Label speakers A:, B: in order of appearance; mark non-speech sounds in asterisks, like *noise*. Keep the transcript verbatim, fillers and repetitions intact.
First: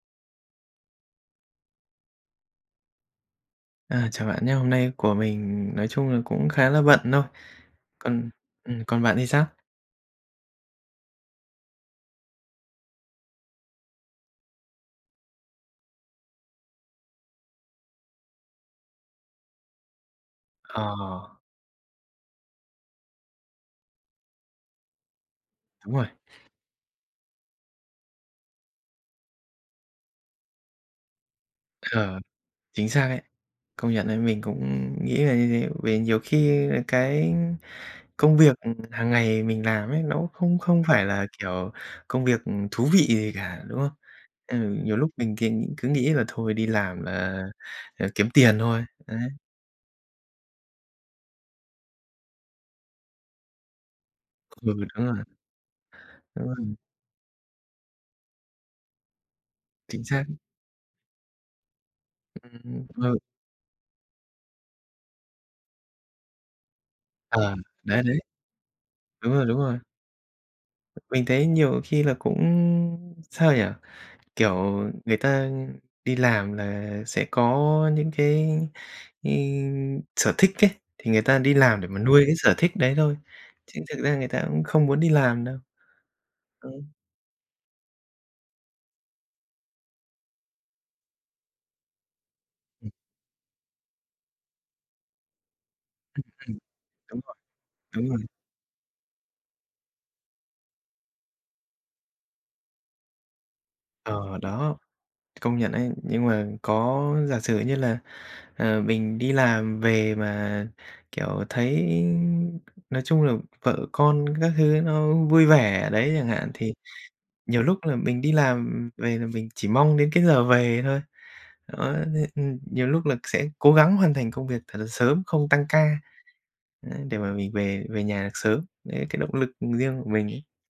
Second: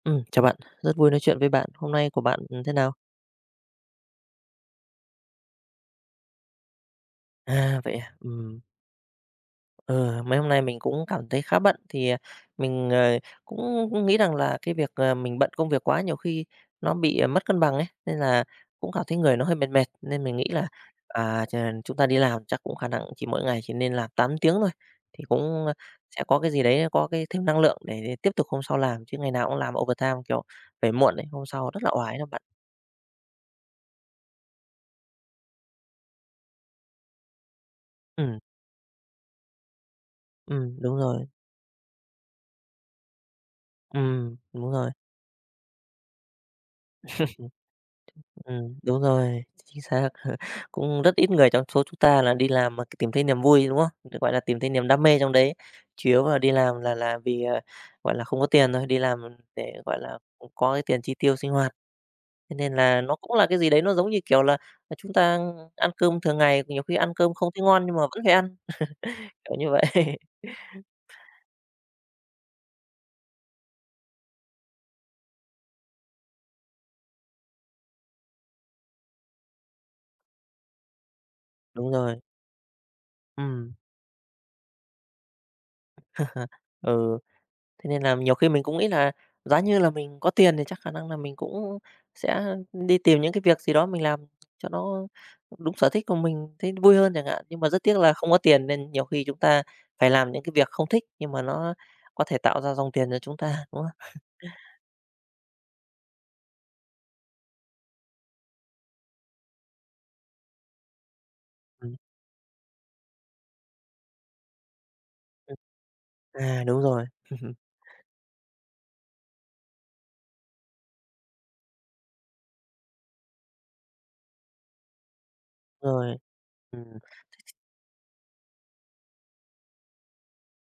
A: Ừm, chào bạn, rất vui nói chuyện với bạn, hôm nay của bạn, ừm, thế nào?
B: À, chào bạn nhá, hôm nay của mình nói chung là cũng khá là bận thôi,
A: À, vậy à?
B: còn,
A: Ừm.
B: ừm, còn bạn thì sao?
A: Ừ, mấy hôm nay mình cũng cảm thấy khá bận. Thì, ờ, mình, ờ, cũng nghĩ rằng là cái việc, ờ, mình bận công việc quá nhiều khi nó bị, ờ, mất cân bằng ấy, nên là cũng cảm thấy người nó hơi mệt mệt, nên mình nghĩ là,
B: Ờ.
A: à, ch chúng ta đi làm chắc cũng khả năng cũng chỉ mỗi ngày chỉ nên làm tám tiếng thôi, thì cũng, ơ,
B: Đúng rồi.
A: sẽ có cái gì đấy nó có cái thêm năng lượng để tiếp tục hôm sau làm, chứ ngày nào cũng làm overtime, kiểu, về muộn ấy, hôm sau rất là oải
B: Ờ,
A: đó bạn.
B: chính xác ấy. Công nhận ấy, mình cũng nghĩ là như thế, vì nhiều khi, à, cái công
A: Ừm.
B: việc, ừm, hằng ngày mình làm ấy, nó cũng không
A: Ừm,
B: không
A: đúng
B: phải là,
A: rồi.
B: kiểu, công việc, ừm, thú vị gì cả, đúng không?
A: Ừm,
B: Ừ,
A: đúng rồi.
B: nhiều lúc mình c cứ nghĩ là thôi đi làm là, à,
A: *chuckles*
B: kiếm tiền
A: Ừm,
B: thôi,
A: đúng
B: ấy.
A: rồi, ch chính xác. *chuckles* Cũng rất ít người trong số chúng ta là đi làm, ờ, c tìm thấy niềm vui, đúng không? Ừ, gọi là, tìm thấy
B: Ừ, đúng
A: niềm đam mê
B: rồi.
A: trong đấy, chủ yếu là
B: Đúng
A: đi
B: rồi.
A: làm là là vì, ờ, gọi là, không có tiền thôi, đi làm để, gọi
B: Chính
A: là,
B: xác.
A: ừm, có cái tiền chi tiêu sinh hoạt. Thế nên là nó
B: *unintelligible*
A: cũng là cái gì đấy nó giống như, kiểu, là, à, chúng ta ăn cơm thường ngày thì nhiều khi ăn cơm không
B: À,
A: thấy ngon, nhưng mà
B: đấy, đấy!
A: vẫn phải ăn,
B: Đúng
A: *chuckles*
B: rồi,
A: kiểu
B: đúng
A: như
B: rồi.
A: vậy. *chuckles*
B: Mình thấy nhiều khi là cũng, sao nhỉ, kiểu, người ta đi làm là sẽ có những cái cái, sở thích ấy, thì người ta đi làm để
A: Đúng
B: mà
A: rồi.
B: nuôi cái sở thích đấy thôi,
A: Ừm.
B: chứ thực ra người ta cũng không muốn đi làm đâu.
A: *chuckles* Ừ, thế nên là nhiều khi mình cũng nghĩ là giá như là mình có tiền thì chắc khả năng là mình cũng sẽ, ưm, đi tìm những cái việc gì đó mình làm cho nó đúng sở thích của
B: Ừm,
A: mình,
B: ừm.
A: thấy vui hơn
B: Đúng
A: chẳng
B: rồi,
A: hạn, nhưng mà rất tiếc
B: đúng
A: là
B: rồi.
A: không có tiền nên nhiều khi chúng ta phải làm những cái việc không thích, nhưng mà nó có thể tạo ra dòng tiền cho chúng ta, đúng không? *chuckles*
B: Ờ, đó, công nhận ấy. Nhưng mà có giả sử như là, ờ, mình đi làm về mà, kiểu, thấy, nói chung là, vợ con các thứ nó vui vẻ ở đấy chẳng hạn,
A: À,
B: thì
A: đúng rồi. *chuckles*
B: nhiều lúc là mình đi làm, ừm, về là mình chỉ mong đến cái giờ về thôi. Đó, thế ừm, nhiều lúc là sẽ cố gắng hoàn thành công việc thật là sớm, không tăng ca,
A: Rồi,
B: đấy,
A: ừm.
B: để mà mình về về nhà được sớm, đấy, cái động lực riêng của mình ấy.